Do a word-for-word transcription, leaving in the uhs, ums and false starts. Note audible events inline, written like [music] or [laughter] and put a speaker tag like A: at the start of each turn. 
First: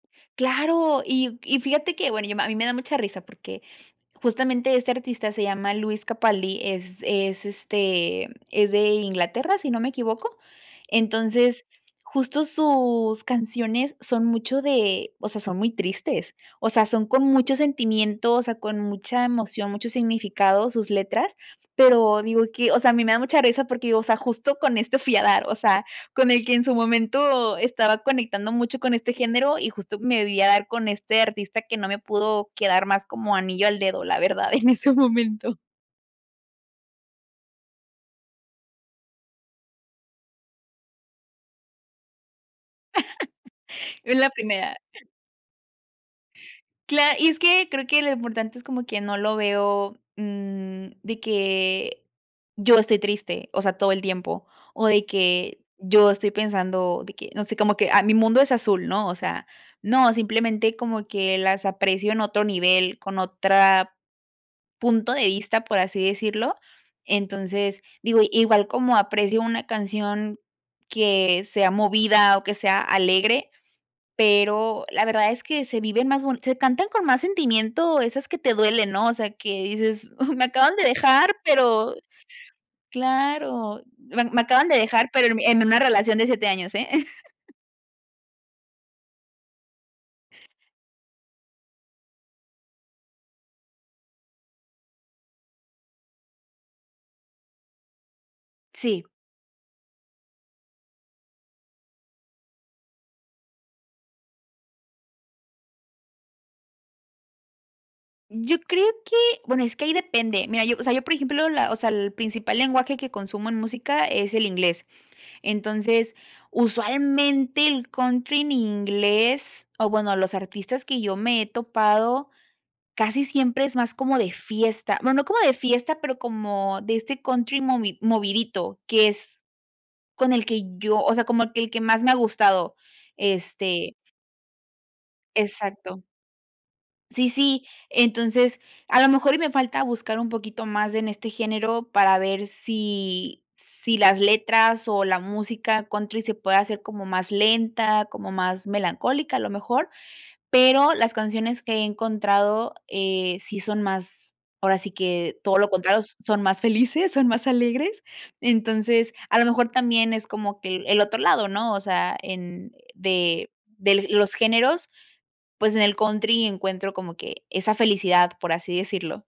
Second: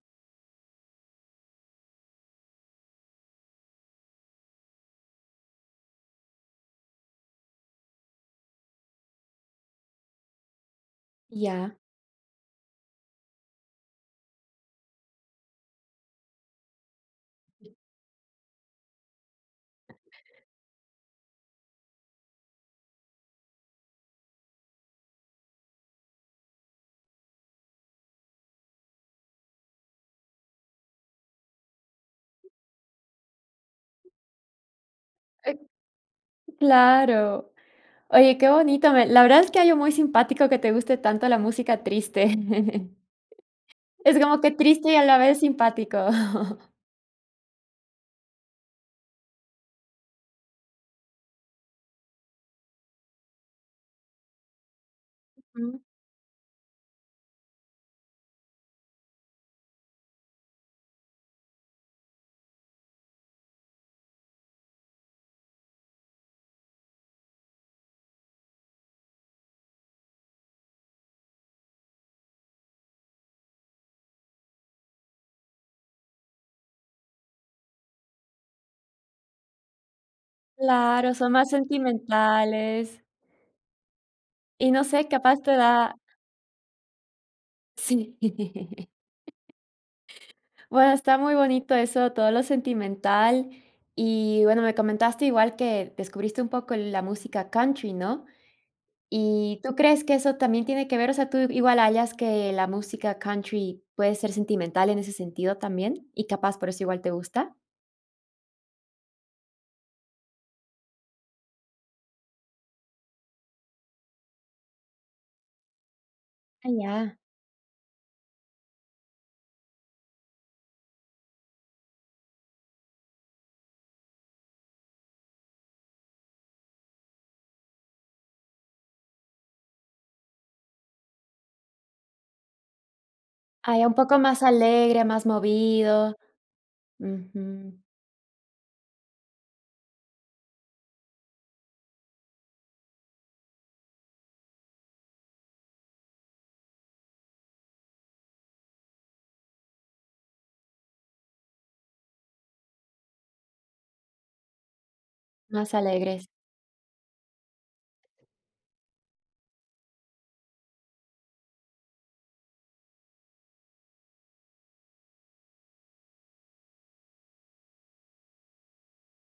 A: Claro, y y fíjate que, bueno, yo a mí me da mucha risa, porque justamente este artista se llama Luis Capalli, es es, este, es de Inglaterra, si no me equivoco. Entonces,
B: Ya.
A: justo sus canciones son mucho de, o sea, son muy tristes, o sea, son con mucho sentimiento, o sea, con mucha emoción, mucho significado sus letras, pero digo que o sea, a mí me da mucha risa porque, o sea, justo con esto fui a dar, o sea, con el que en su momento estaba conectando mucho con este género y justo me vi a dar con este artista que no me pudo quedar más como anillo al dedo, la verdad en ese momento.
B: Claro. Oye, qué bonito, me la verdad es que hay un muy simpático que te guste tanto la música triste. [chuckles]
A: [chuckles]
B: Es
A: En la
B: como que
A: primera.
B: triste y a la vez simpático. [chuckles]
A: Cla y es que creo que lo importante es como que no lo veo, mm, de que yo estoy triste, o sea, todo el tiempo, o de que
B: Mm.
A: yo estoy pensando de que, no sé, como que, ah, mi mundo es azul, ¿no? O sea, no, simplemente como que las aprecio en otro nivel, con otra punto de vista, por así decirlo. Entonces, digo, igual como aprecio una canción que sea movida o que sea alegre, pero la verdad es que se viven más se cantan con más sentimiento esas que te duelen, ¿no? O sea, que dices: ''Uh, me acaban de
B: Claro, son
A: dejar,
B: más
A: pero'',
B: sentimentales.
A: claro, me me acaban
B: Y
A: de
B: no sé,
A: dejar, pero
B: capaz te
A: en una
B: da
A: relación de siete años, ¿eh? [chuckles]
B: Sí. [chuckles] Bueno, está muy bonito eso, todo lo sentimental. Y, bueno, me comentaste igual que descubriste un poco la música country, ¿no?
A: Sí.
B: ¿Y tú crees que eso también tiene que ver? O sea, ¿tú igual hallas que la música country puede ser sentimental en ese sentido también, y capaz por eso igual te gusta?
A: Yo creo que bueno, es que ahí depende. Mira, yo, o sea, yo, por ejemplo, la o sea, el principal lenguaje que consumo en música es el inglés, Entonces,
B: Ah ya.
A: usualmente el country en inglés o bueno, los artistas que yo me he topado casi siempre es más como de fiesta, bueno, no como de fiesta, pero como de este country movi movidito, que es con el que yo, o sea, como que el que más me ha gustado,
B: Hay
A: este
B: un poco más alegre, más
A: Exacto.
B: movido,
A: Sí, sí,
B: ujú.
A: entonces, a lo mejor y me falta buscar un poquito más en este género para ver sí sí las letras o la música country se pueda hacer como más lenta, como más melancólica, lo mejor, pero las canciones que he encontrado, eh, sí son más ahora sí que todo lo
B: Más
A: contrario,
B: alegres.
A: son más felices, son más alegres, entonces a lo mejor también es como que el el otro lado, ¿no? O sea, en de de los géneros, pues en el country encuentro como que esa felicidad, por así decirlo.